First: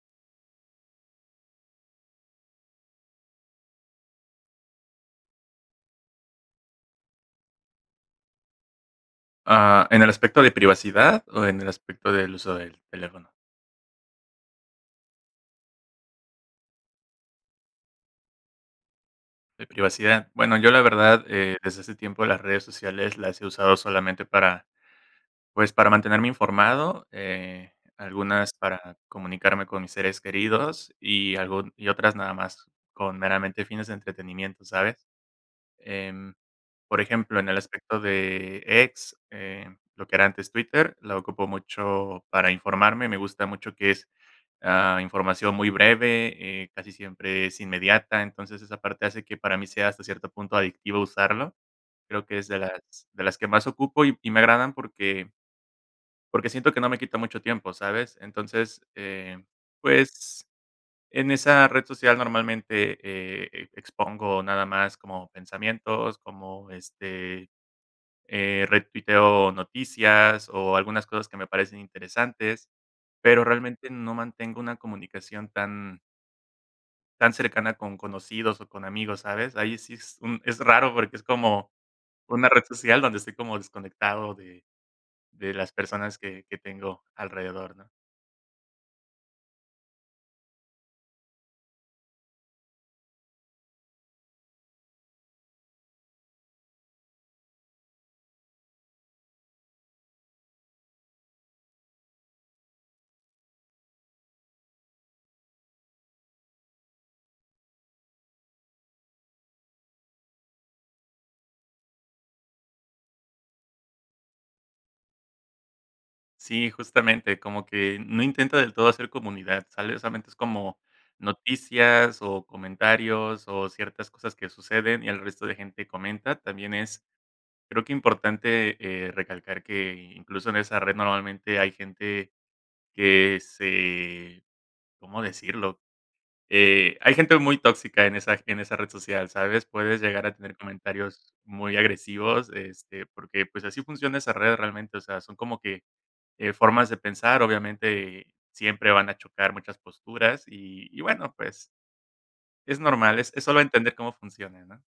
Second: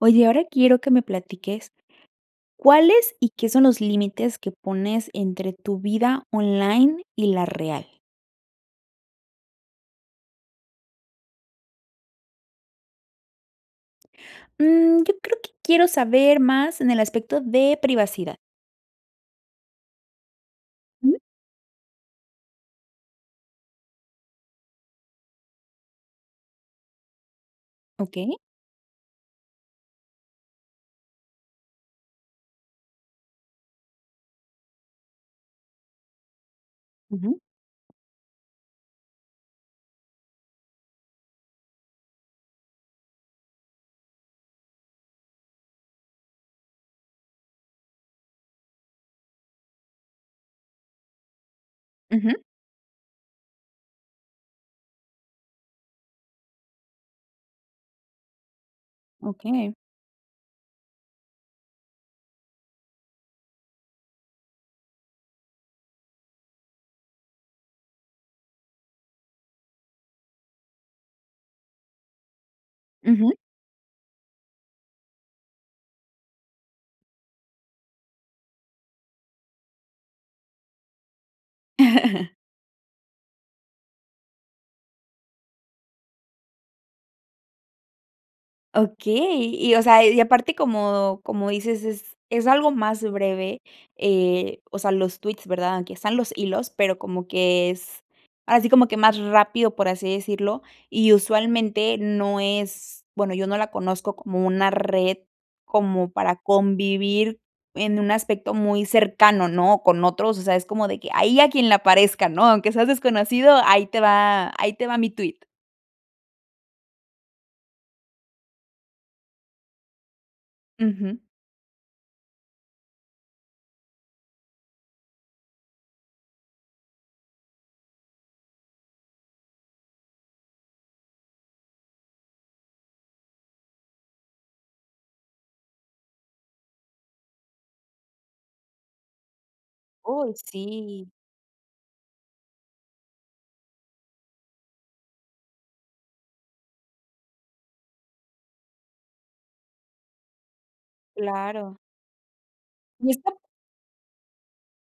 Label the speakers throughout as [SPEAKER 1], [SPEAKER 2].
[SPEAKER 1] Oye, ahora quiero que me platiques, ¿cuáles y qué son los límites que pones, entre tu vida online y la real?
[SPEAKER 2] Ah, ¿en el aspecto de privacidad o en el aspecto del uso del teléfono?
[SPEAKER 1] Mm, yo creo que quiero saber más en el aspecto de privacidad.
[SPEAKER 2] De privacidad. Bueno, yo la
[SPEAKER 1] ¿Mm?
[SPEAKER 2] verdad, eh, desde hace tiempo, las redes sociales las he usado solamente para, pues, para mantenerme informado, eh,
[SPEAKER 1] Okey.
[SPEAKER 2] algunas para comunicarme con mis seres queridos. Y, algún y otras, nada más con, meramente, fines de entretenimiento, ¿sabes?, em, por
[SPEAKER 1] Ujú.
[SPEAKER 2] ejemplo, en el aspecto de, X, eh, lo que era antes Twitter, la ocupo mucho para informarme. Me gusta mucho que es, ah, información muy breve, eh, casi siempre es inmediata. Entonces, esa parte hace que para mí sea, hasta cierto punto, adictivo usarlo. Creo que
[SPEAKER 1] Ujú.
[SPEAKER 2] es de las de las que más ocupo, y y me agradan, porque porque siento que no me quita mucho tiempo, ¿sabes? Entonces, eh,
[SPEAKER 1] Okey.
[SPEAKER 2] pues, en esa red social, normalmente, eh, expongo nada más, como pensamientos, como este, eh, retuiteo noticias, o algunas cosas que me parecen interesantes,
[SPEAKER 1] Ujú.
[SPEAKER 2] pero realmente no mantengo una comunicación tan Tan cercana con conocidos o con amigos, ¿sabes? Ahí sí es un es raro porque es como una red social donde estoy como desconectado de de las personas que que tengo alrededor, ¿no?
[SPEAKER 1] Okey, y o sea, y aparte, como como dices: "Es es algo más breve", eh, o sea, los tweets, ¿verdad? Aunque están los hilos, pero como que es, así como que más rápido, por así decirlo, y usualmente no es bueno, yo no la conozco como una red como para convivir en un aspecto muy cercano, ¿no?, con otros, o sea, es como de que: "Ahí, a quien le parezca", ¿no? "Aunque seas desconocido, ahí te va ahí te va mi tweet".
[SPEAKER 2] Sí, justamente, como que no intenta del todo hacer comunidad, sale, solamente es como,
[SPEAKER 1] Ujú.
[SPEAKER 2] noticias o comentarios o ciertas cosas que suceden y el resto de gente comenta, también es creo que importante recalcar que incluso en esa red normalmente hay gente que se ¿cómo decirlo?, eh, hay gente muy tóxica en esa en esa red social, ¿sabes? Puedes llegar
[SPEAKER 1] Uy,
[SPEAKER 2] a tener
[SPEAKER 1] sí.
[SPEAKER 2] comentarios muy agresivos, este, porque, pues así funciona esa red realmente, o sea, son como que, eh, formas de pensar. Obviamente, siempre van a chocar muchas posturas y y bueno, pues
[SPEAKER 1] Claro.
[SPEAKER 2] es
[SPEAKER 1] Y
[SPEAKER 2] normal. Es
[SPEAKER 1] está
[SPEAKER 2] es sólo entender cómo funciona, ¿no?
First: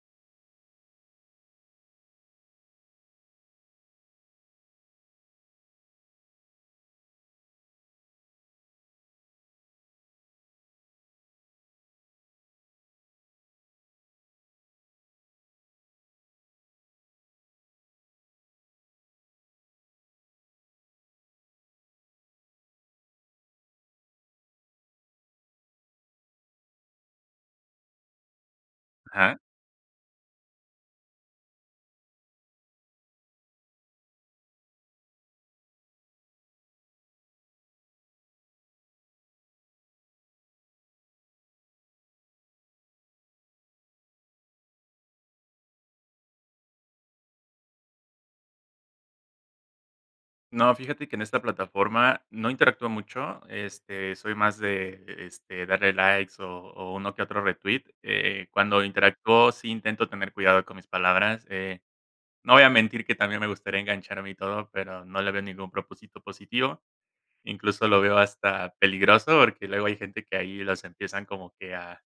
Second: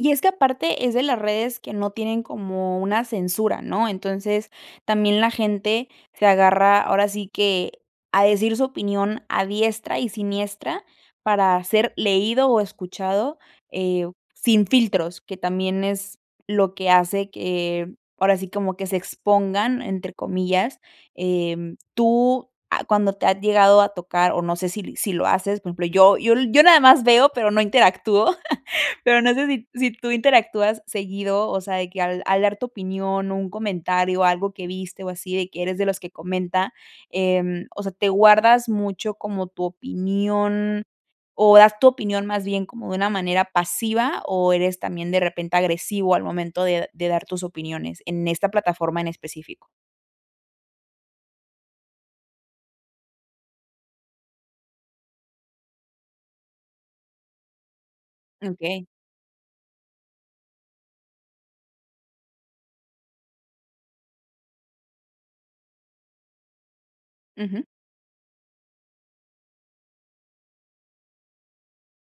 [SPEAKER 1] Y es que aparte es de las redes que no tienen como una censura, ¿no? Entonces también la gente se agarra, ahora sí que a decir su opinión a diestra y siniestra para ser leído o escuchado, eh, sin filtros, que también es lo que hace que ahora sí, como que se "expongan" entre comillas, em, tú ah, ¿cuándo te ha llegado a tocar? O no sé si si lo haces, por ejemplo, yo yo yo nada más veo, pero no interactúo, pero no
[SPEAKER 2] Ajá.
[SPEAKER 1] sé si si tú interactúas seguido, o sea, de que al al dar tu opinión, un comentario o algo que viste, o así, de que eres de los que comenta, em, o sea, te guardas mucho como tu opinión o das tu opinión más bien como de una manera pasiva o eres también de repente agresivo al momento de de dar tus opiniones en esta plataforma en específico.
[SPEAKER 2] No, fíjate que en esta plataforma no interactúo mucho, este, soy más de, este, darle likes o o uno que otro retweet. Eh, cuando
[SPEAKER 1] Okey.
[SPEAKER 2] interactúo, sí intento tener cuidado con mis palabras. Eh, no voy a mentir que también me gustaría engancharme y todo, pero no le veo ningún propósito positivo,
[SPEAKER 1] Ujú.
[SPEAKER 2] incluso lo veo hasta peligroso porque luego hay gente que ahí los empiezan como que a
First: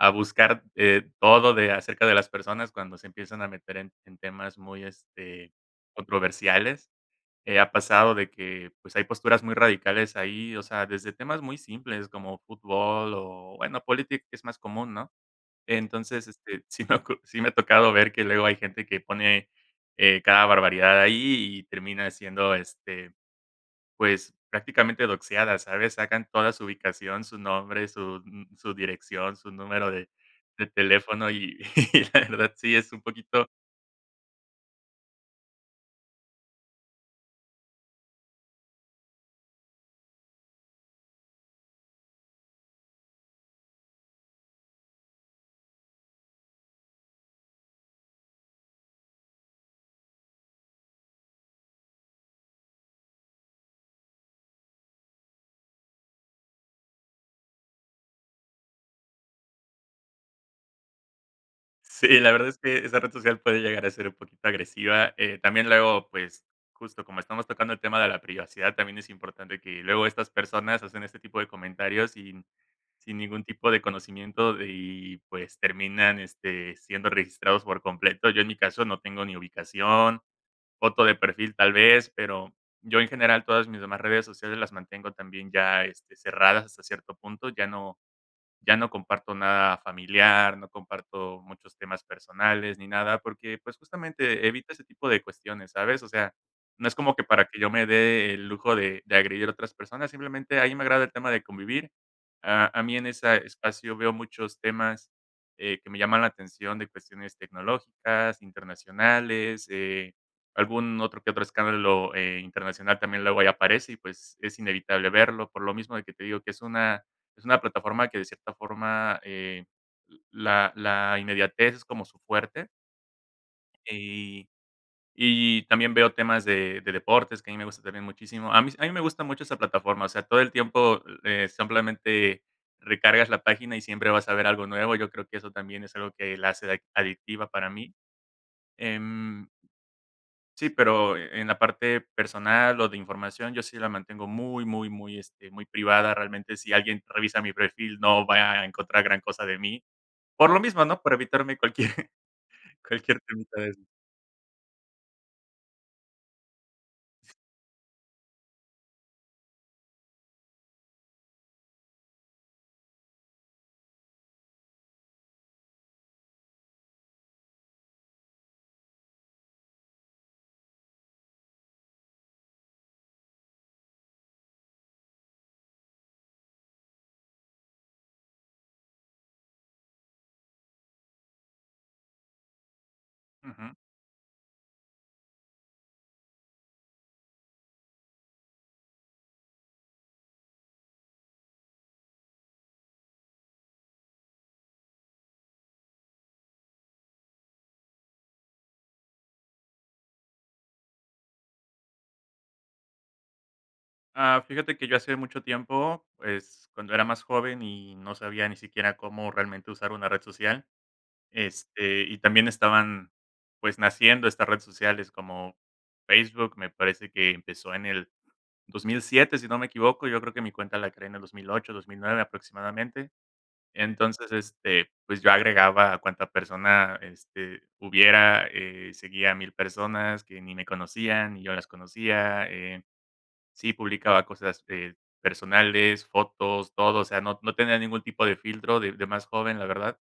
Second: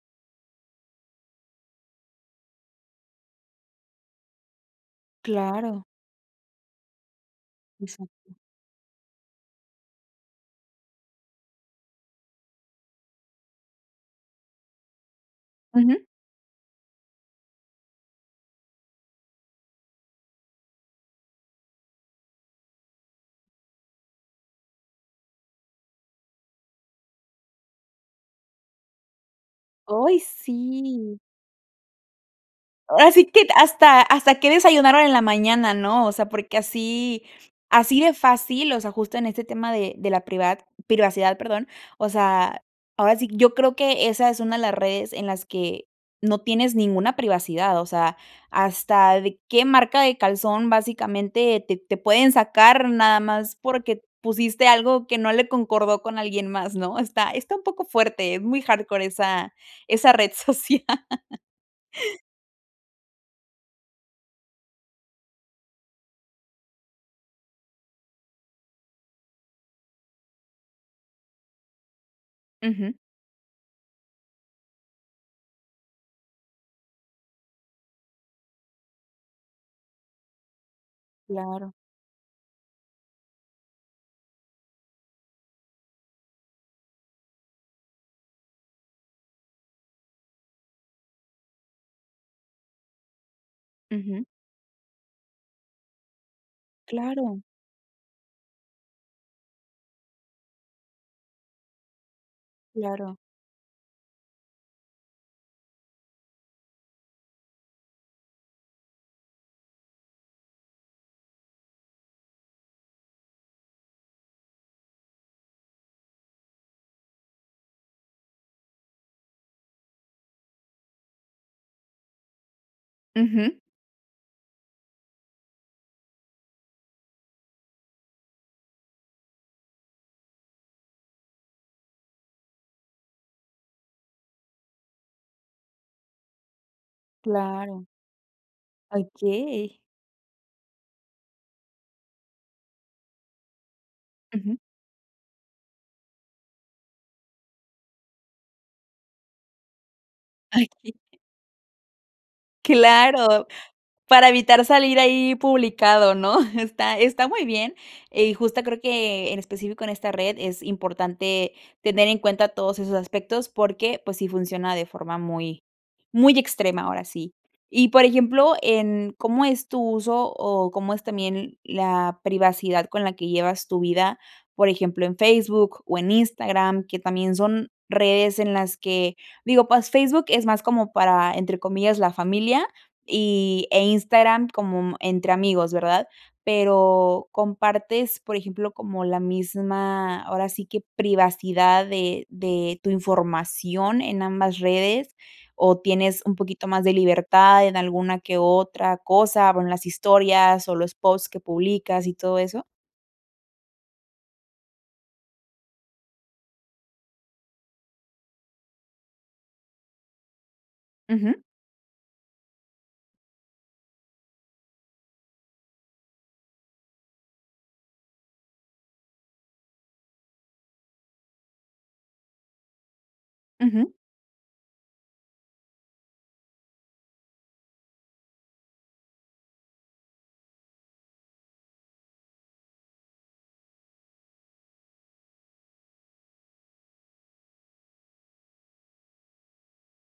[SPEAKER 2] a buscar, eh, todo de acerca de las personas cuando se empiezan a meter en en temas muy, este,
[SPEAKER 1] Claro.
[SPEAKER 2] controversiales, eh, ha pasado de
[SPEAKER 1] Exacto.
[SPEAKER 2] que, pues, hay posturas muy radicales ahí, o sea, desde temas muy simples como fútbol o, bueno, política es más común, ¿no?
[SPEAKER 1] Ujú.
[SPEAKER 2] Entonces, este, sí me ha ocu sí me ha tocado ver que luego hay gente que pone eh, cada barbaridad ahí y termina siendo, este, pues prácticamente boxeada, ¿sabes? Sacan toda su ubicación, su nombre, su, mm, su dirección, su número de
[SPEAKER 1] Oy,
[SPEAKER 2] de
[SPEAKER 1] sí.
[SPEAKER 2] teléfono y la verdad, sí es un
[SPEAKER 1] Ahora sí, que
[SPEAKER 2] poquito
[SPEAKER 1] hasta hasta que desayunaron en la mañana, ¿no? O sea, porque así así de fácil, o sea, justo en este tema de de la privat privacidad. Perdón, o sea, ahora sí, yo creo que esa es una de las redes en las que no tienes ninguna privacidad, o sea, hasta de qué marca de calzón básicamente te te pueden sacar nada más porque pusiste algo que no le concordó con alguien más, ¿no? Está está un poco fuerte. Es muy hardcore esa esa red social.
[SPEAKER 2] Sí, la verdad es que esa red social puede llegar a ser un poquito agresiva. Eh, también luego, pues justo como estamos tocando el tema de la privacidad, también es importante que luego estas personas hacen este tipo de comentarios sin
[SPEAKER 1] Ujú.
[SPEAKER 2] sin ningún tipo de conocimiento y, pues, terminan este, siendo registrados por completo. Yo, en mi caso, no tengo ni ubicación, foto de perfil tal
[SPEAKER 1] Claro.
[SPEAKER 2] vez, pero yo, en general, todas mis demás redes sociales las mantengo también ya este, cerradas hasta cierto punto, ya no ya no comparto nada familiar, no comparto muchos temas personales, ni nada porque, pues,
[SPEAKER 1] Ujú.
[SPEAKER 2] justamente evita ese tipo de cuestiones, ¿sabes? O sea, no es como que
[SPEAKER 1] Claro.
[SPEAKER 2] para que yo me dé el lujo de de agredir a otras personas, simplemente ahí me agrada el tema de convivir, a a mí en
[SPEAKER 1] Claro.
[SPEAKER 2] esa espacio veo muchos temas, eh, que me llaman la atención de cuestiones tecnológicas, internacionales, eh, algún otro que otro escándalo, eh, internacional también luego ahí aparece y, pues, es inevitable verlo, por lo mismo de que te digo que es una es una plataforma que de cierta forma, eh, la la inmediatez es como su fuerte.
[SPEAKER 1] Ujú.
[SPEAKER 2] Y y también veo temas de de deportes, que a mí me gusta también muchísimo. A mí s a mí me gusta mucho esa plataforma, o sea, todo el tiempo, eh, simplemente recargas la página y siempre vas a ver algo nuevo. Yo creo que eso también es algo que la hace ade adictiva para
[SPEAKER 1] Claro.
[SPEAKER 2] mí. Em
[SPEAKER 1] Okey.
[SPEAKER 2] Sí, pero en la parte personal o de información, yo sí la mantengo
[SPEAKER 1] Ujú.
[SPEAKER 2] muy, muy, muy, este, muy privada realmente, si alguien revisa mi perfil, no va a encontrar gran cosa de mí, por lo
[SPEAKER 1] Ay,
[SPEAKER 2] mismo,
[SPEAKER 1] qué.
[SPEAKER 2] ¿no?, por evitarme cualquier cualquier
[SPEAKER 1] Claro,
[SPEAKER 2] temita de eso.
[SPEAKER 1] para evitar salir ahí publicado, ¿no?, está está muy bien y justo creo que, en específico en esta red es importante tener en cuenta todos esos aspectos porque, pues, sí funciona de forma muy muy extrema, ahora sí. Y, por ejemplo, en cómo es tu uso o cómo es también la privacidad con la que llevas tu vida, por ejemplo, en Facebook o en Instagram, que también son redes en las que digo, pues Facebook es más como para, entre comillas, la familia y
[SPEAKER 2] Ujú.
[SPEAKER 1] e Instagram como entre amigos, ¿verdad?, pero compartes, por ejemplo, como la misma ahora sí que privacidad de de tu información en ambas redes, ¿o tienes un poquito más de libertad en alguna que otra cosa, bueno, las historias o los posts que publicas y todo eso?
[SPEAKER 2] Ah, fíjate que yo hacía mucho tiempo, pues, cuando era más joven, y no sabía ni siquiera cómo realmente usar una red social,
[SPEAKER 1] Ujú.
[SPEAKER 2] este, y también estaban, pues, naciendo estas redes sociales como Facebook, me parece que empezó en el 2007 si no me equivoco. Yo creo que mi cuenta la creé en el 2008, 2009 aproximadamente.
[SPEAKER 1] Ujú.
[SPEAKER 2] Entonces, este, pues, yo agregaba a cuánta persona, este, hubiera. Eh, seguía 1000 personas que ni me conocían, ni yo las conocía, eh. Sí publicaba cosas, este, personales, fotos, todo. O sea, no no tenía ningún tipo de filtro, de de más joven, la verdad.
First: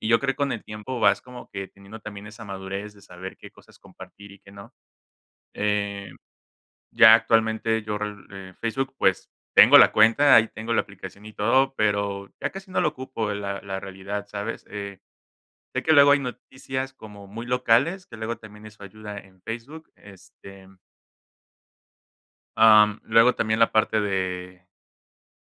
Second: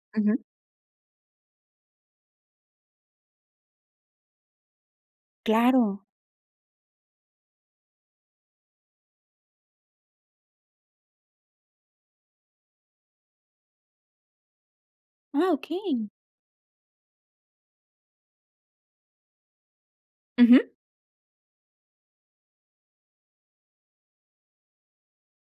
[SPEAKER 2] Y yo creo que
[SPEAKER 1] Ujú.
[SPEAKER 2] con el tiempo, vas como que, teniendo también esa madurez de saber qué cosas compartir y qué no.
[SPEAKER 1] Claro.
[SPEAKER 2] Eh, ya actualmente, yo re eh, Facebook, pues, tengo la cuenta, ahí tengo la aplicación y todo, pero ya casi no lo ocupo, la la realidad, ¿sabes? Eh,
[SPEAKER 1] ¡Ah,
[SPEAKER 2] sé que
[SPEAKER 1] okey!
[SPEAKER 2] luego hay noticias, como muy locales, que luego también eso ayuda en Facebook, este
[SPEAKER 1] Ujú.
[SPEAKER 2] am, luego también la parte de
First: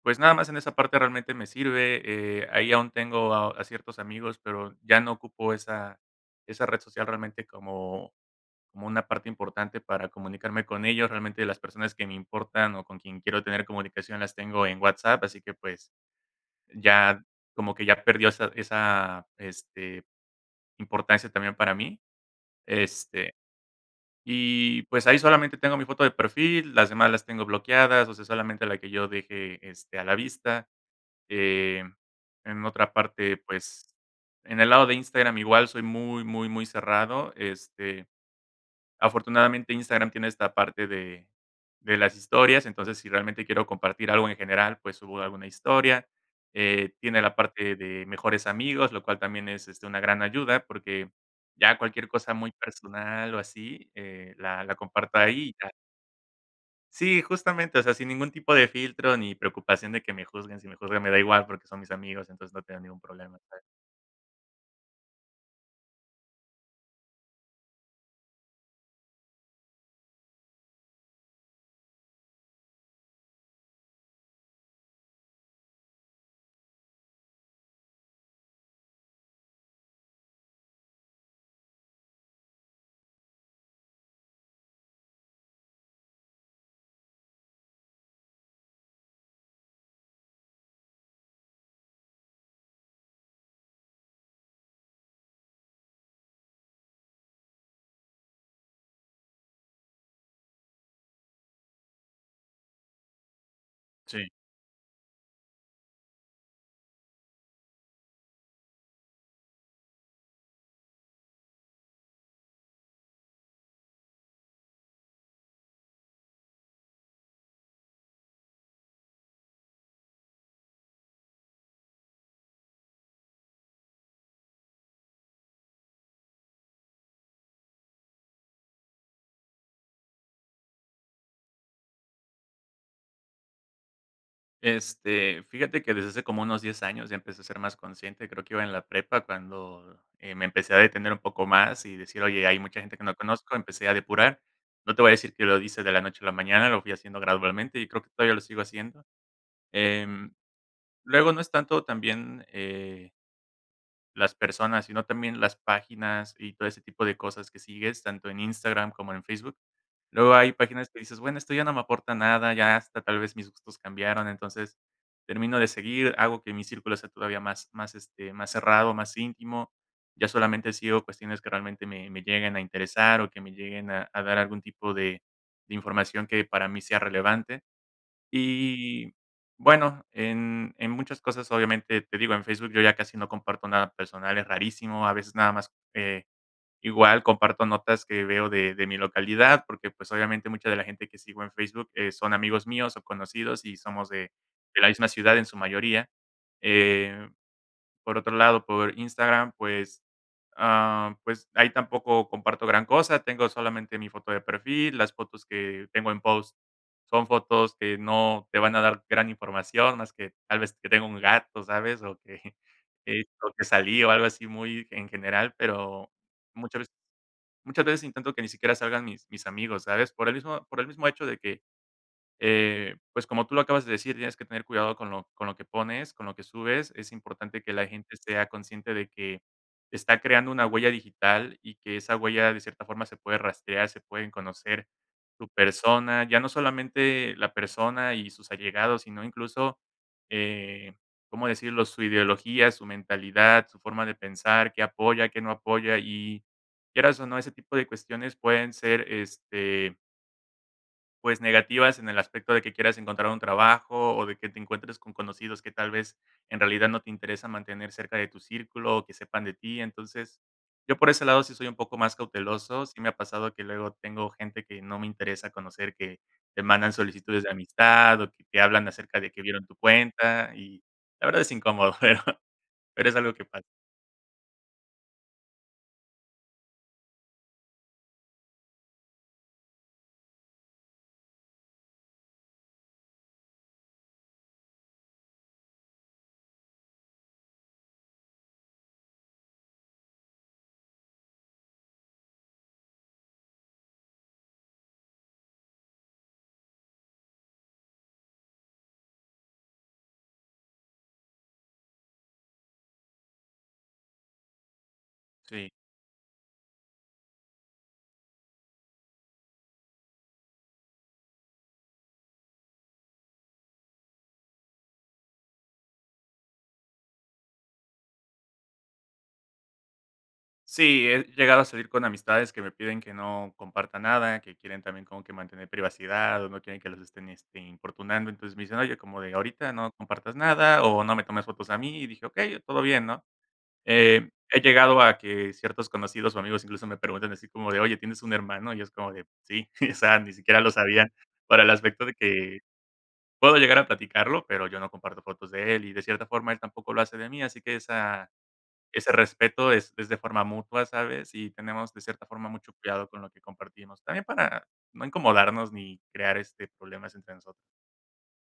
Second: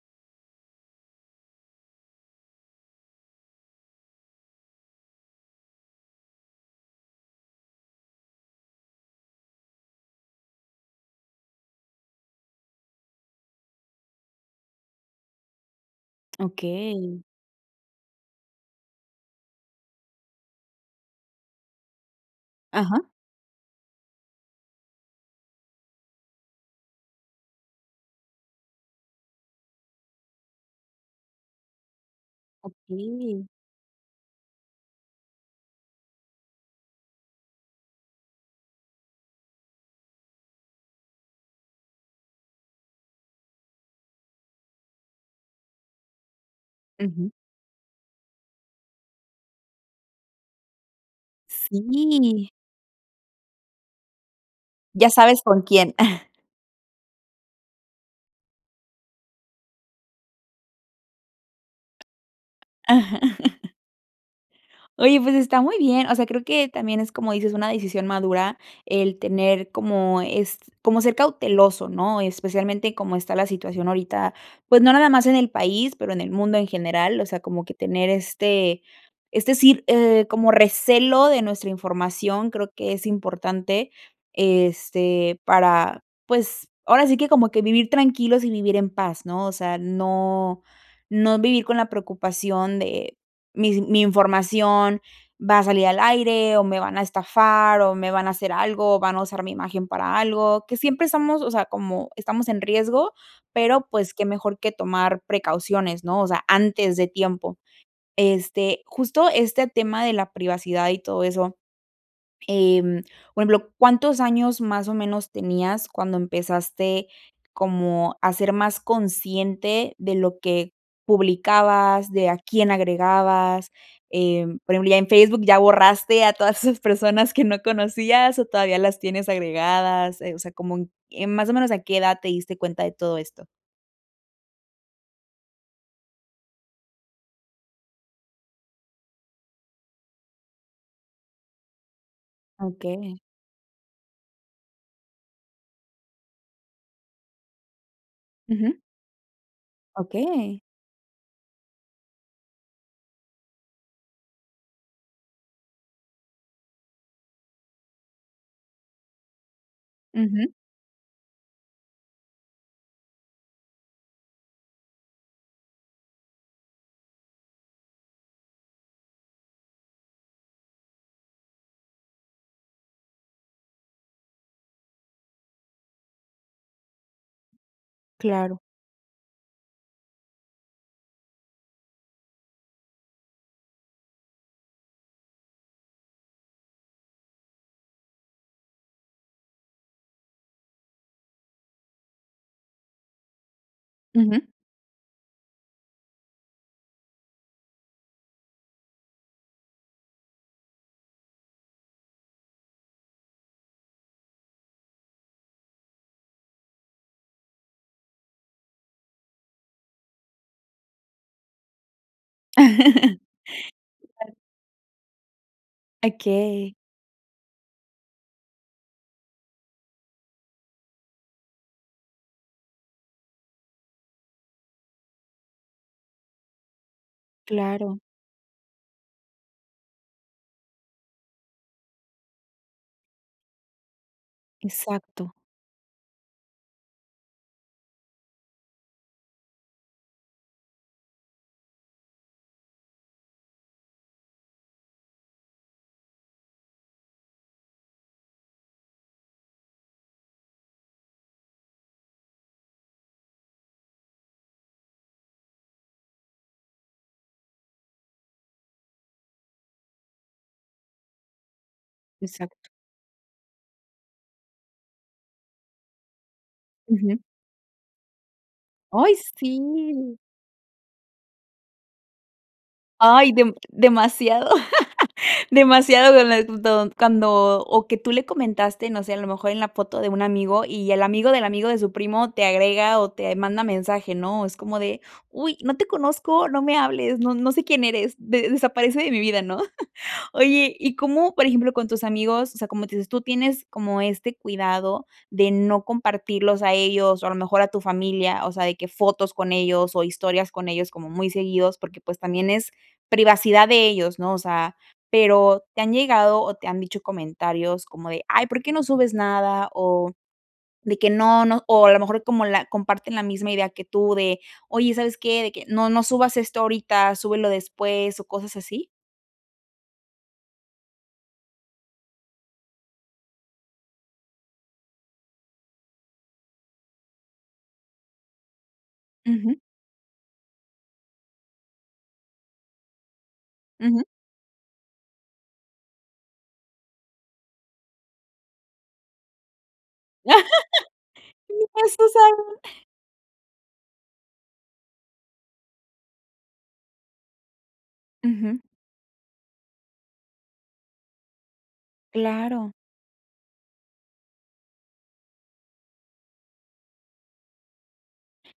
[SPEAKER 2] pues, nada más en esa parte, realmente me sirve, eh. Ahí aún tengo a a ciertos amigos, pero ya no ocupo esa esa red social, realmente como como una parte importante para comunicarme con ellos. Realmente las personas que me importan, o con quien quiero tener comunicación, las tengo en WhatsApp, así que, pues,
[SPEAKER 1] Okey.
[SPEAKER 2] ya como que, ya perdió esa esa, este, importancia también para mí.
[SPEAKER 1] Ajá.
[SPEAKER 2] Este, y pues, ahí solamente tengo mi foto de perfil, las demás las tengo bloqueadas, o sea, solamente la que yo deje, este, a la vista. Eh, en otra parte,
[SPEAKER 1] Okey.
[SPEAKER 2] pues, en el lado de Instagram, igual soy muy, muy, muy cerrado, este. Afortunadamente, Instagram tiene esta parte de de las historias, entonces, si realmente quiero compartir algo en general, pues, subo alguna historia, eh. Tiene
[SPEAKER 1] Ujú.
[SPEAKER 2] la parte de mejores amigos, lo cual también es, este, una gran ayuda, porque ya cualquier cosa
[SPEAKER 1] Sí.
[SPEAKER 2] muy personal o así, eh, la la
[SPEAKER 1] Ya
[SPEAKER 2] comparto
[SPEAKER 1] sabes
[SPEAKER 2] ahí, y
[SPEAKER 1] con
[SPEAKER 2] ya.
[SPEAKER 1] quién.
[SPEAKER 2] Sí, justamente, o sea, sin ningún tipo de filtro ni preocupación de que me juzguen. Si me juzgan, me da igual porque son mis amigos, entonces no tengo ningún problema, ¿sabes?
[SPEAKER 1] Oye, pues está muy bien. O sea, creo que también es como dices una decisión madura el tener como es, como ser cauteloso, ¿no?, especialmente como está la situación ahorita. Pues no nada más en el país, pero en el mundo en general. O sea, como que tener este, es decir, eh, como recelo de nuestra información, creo que es importante este para, pues ahora sí que como que vivir tranquilos y vivir en paz, ¿no?, o sea, no no vivir con la preocupación de mis mi información va a salir al aire o me van a estafar o me van a hacer algo o van a usar mi imagen para algo, que siempre estamos, o sea, como estamos en riesgo, pero pues
[SPEAKER 2] Sí.
[SPEAKER 1] qué mejor que tomar precauciones, ¿no? O sea, antes de tiempo este justo este tema de la privacidad y todo eso. Em, por ejemplo, ¿cuántos años más o menos tenías cuando empezaste como a ser más consciente de lo que publicabas, de a quién agregabas?, em, por ejemplo, en Facebook ¿ya borraste a todas esas personas que no conocías o todavía las tienes agregadas?, eh, o sea, como en en más o menos, ¿a qué edad te diste cuenta de todo esto?
[SPEAKER 2] Este, fíjate que desde hace como unos 10 años ya empecé a ser más consciente, creo que iba en la prepa cuando, eh, me empecé a detener un poco más y decir: "Oye, hay mucha gente que no
[SPEAKER 1] Okey.
[SPEAKER 2] conozco". Empecé a depurar. No te voy a decir que lo hice de la noche a la mañana, lo fui haciendo gradualmente y creo que todavía lo sigo
[SPEAKER 1] Ujú.
[SPEAKER 2] haciendo, em,
[SPEAKER 1] Okey.
[SPEAKER 2] luego, no es tanto, también eh las personas, sino también las páginas y todo ese tipo de cosas que sigues, tanto en Instagram como en Facebook. Luego
[SPEAKER 1] Ujú.
[SPEAKER 2] hay páginas que dices: "Bueno, esto ya no me aporta nada, ya hasta tal vez mis gustos cambiaron". Entonces termino de seguir, hago que mi círculo sea todavía más más, este, más cerrado, más íntimo, ya solamente sigo cuestiones que realmente me me lleguen a interesar o que me lleguen a a dar algún tipo de de información que, para mí sea relevante
[SPEAKER 1] Claro.
[SPEAKER 2] y, bueno, en en muchas cosas obviamente, te digo en Facebook yo ya casi no comparto nada personal, es rarísimo, a veces nada más, eh, igual comparto notas que veo de de mi localidad porque pues obviamente mucha de la gente que sigo en Facebook, eh, son amigos míos o conocidos y somos de
[SPEAKER 1] Ujú.
[SPEAKER 2] de la misma ciudad en su mayoría, eh, por otro lado, por Instagram, pues, ah, pues ahí tampoco comparto gran cosa, tengo solamente mi foto de perfil, las fotos que, tengo en post, son fotos que no te van a dar gran información más que, tal vez que tenga un gato, ¿sabes?, o que, o que salí, o algo
[SPEAKER 1] [unintelligible]
[SPEAKER 2] así muy en general, pero,
[SPEAKER 1] Okey.
[SPEAKER 2] muchas veces muchas veces, intento que ni siquiera salgan mis, mis amigos, ¿sabes? Por el mismo por el mismo hecho de que, eh, pues como tú lo acabas de decir, tienes que tener cuidado con lo con lo que pones, con lo que subes. Es importante que la
[SPEAKER 1] Claro.
[SPEAKER 2] gente sea consciente de que, está creando una huella digital, y que esa huella de cierta forma se puede rastrear, se pueden conocer,
[SPEAKER 1] Exacto.
[SPEAKER 2] tu persona, ya no solamente la persona y sus allegados, sino incluso, eh, ¿cómo decirlo?, su ideología, su mentalidad, su forma de pensar, que apoya, qué no apoya y quieras o no, ese tipo de cuestiones pueden ser este Pues, negativas, en el aspecto de que quieras encontrar un trabajo, o de que te encuentres con conocidos que, tal vez, en realidad, no te interesa mantener cerca de tu círculo o que sepan de ti, entonces, yo por ese lado sí soy un poco más
[SPEAKER 1] Exacto.
[SPEAKER 2] cauteloso, sí me ha pasado que luego tengo gente que no me interesa conocer, que te mandan
[SPEAKER 1] Ujú.
[SPEAKER 2] solicitudes de amistad, o que te hablan
[SPEAKER 1] ¡Ay,
[SPEAKER 2] acerca de que vieron tu
[SPEAKER 1] sí!
[SPEAKER 2] cuenta. Y la verdad es incómodo, pero pero es algo
[SPEAKER 1] Ay,
[SPEAKER 2] que
[SPEAKER 1] de
[SPEAKER 2] pasa.
[SPEAKER 1] demasiado demasiado de lent cuando o que tú le comentaste, no sé, a lo mejor, en la foto de un amigo, y el amigo, del amigo, de su primo, te agrega o te manda mensaje, ¿no? Es como de: "Uy, no te conozco, no me hables, no no sé quién eres, de desaparece de mi vida", ¿no? Oye, ¿y cómo?, por ejemplo, con tus amigos, o sea, como dices, tú tienes como este cuidado de no compartirlos a ellos o, a lo mejor, a tu familia, o sea, de que fotos con ellos, o historias con ellos, como muy seguidos, porque, pues, también es privacidad de ellos, ¿no? O sea, pero,
[SPEAKER 2] Sí.
[SPEAKER 1] ¿te han llegado, o te han dicho comentarios como de: "Ay, ¿por qué no subes nada?", o de que: "No, no", o a lo mejor como la comparten la misma idea que tú de: "Oye, ¿sabes qué?, de que, no, no subas esto ahorita súbelo después", ¿o cosas así?
[SPEAKER 2] Sí, he llegado a salir con amistades que me piden que no comparta nada, que quieren también como que mantener privacidad, o no quieren que los estén, este, importunando. Entonces, me dicen: "Oye". Como de:
[SPEAKER 1] Ujú.
[SPEAKER 2] "Ahorita no compartas nada, o no me tomes fotos a mí", y dije: "Okey, todo bien", ¿no?,
[SPEAKER 1] Ujú.
[SPEAKER 2] eh, he llegado a que ciertos conocidos, o amigos, incluso, me preguntan así como de: "Oye, ¿tienes un hermano?". Y es como de: "Sí". O sea, ni siquiera lo sabían, para el aspecto de que,
[SPEAKER 1] [unintelligible]
[SPEAKER 2] puedo llegar a platicarlo, pero yo no comparto fotos de él. Y de cierta forma, él tampoco lo hace de mí. Así que esa
[SPEAKER 1] Ujú.
[SPEAKER 2] ese respeto es es de forma mutua, ¿sabes? Y tenemos de cierta forma
[SPEAKER 1] Claro.
[SPEAKER 2] mucho cuidado con lo que compartimos también para no incomodarnos ni crear este problemas entre nosotros.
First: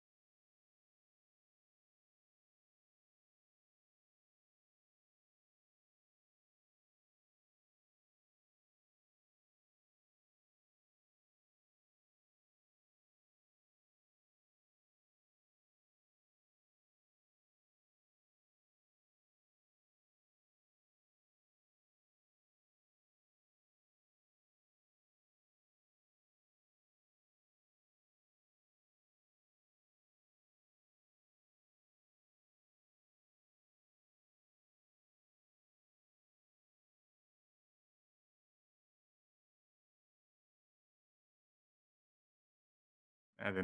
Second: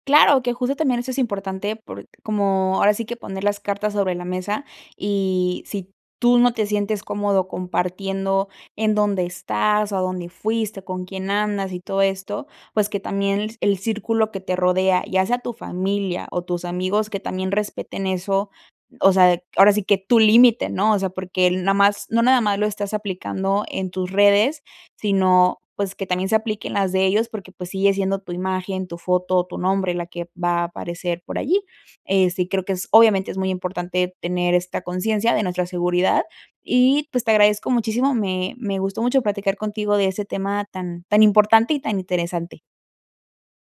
[SPEAKER 1] Claro que, justo, también eso es importante, porque como ahora sí que poner las cartas sobre la mesa, y si tú no te sientes cómodo compartiendo en dónde estás, o a dónde fuiste, con quién andas y todo esto. Pues, que también el círculo que te rodea, ya sea tu familia o tus amigos que también respeten eso. O sea, ahora sí que tu límite, ¿no? O sea, porque el no más no nada más lo estás aplicando en tus redes, sino, pues, que también se aplique en las de ellos, porque pues sigue siendo tu imagen, tu foto, tu nombre, la que va a aparecer por allí. Eh, sí, creo que es, obviamente, es muy importante tener esta conciencia de nuestra seguridad y pues te agradezco muchísimo. Me me gustó mucho platicar contigo de ese tema tan tan importante y tan interesante.
[SPEAKER 2] [unintelligible]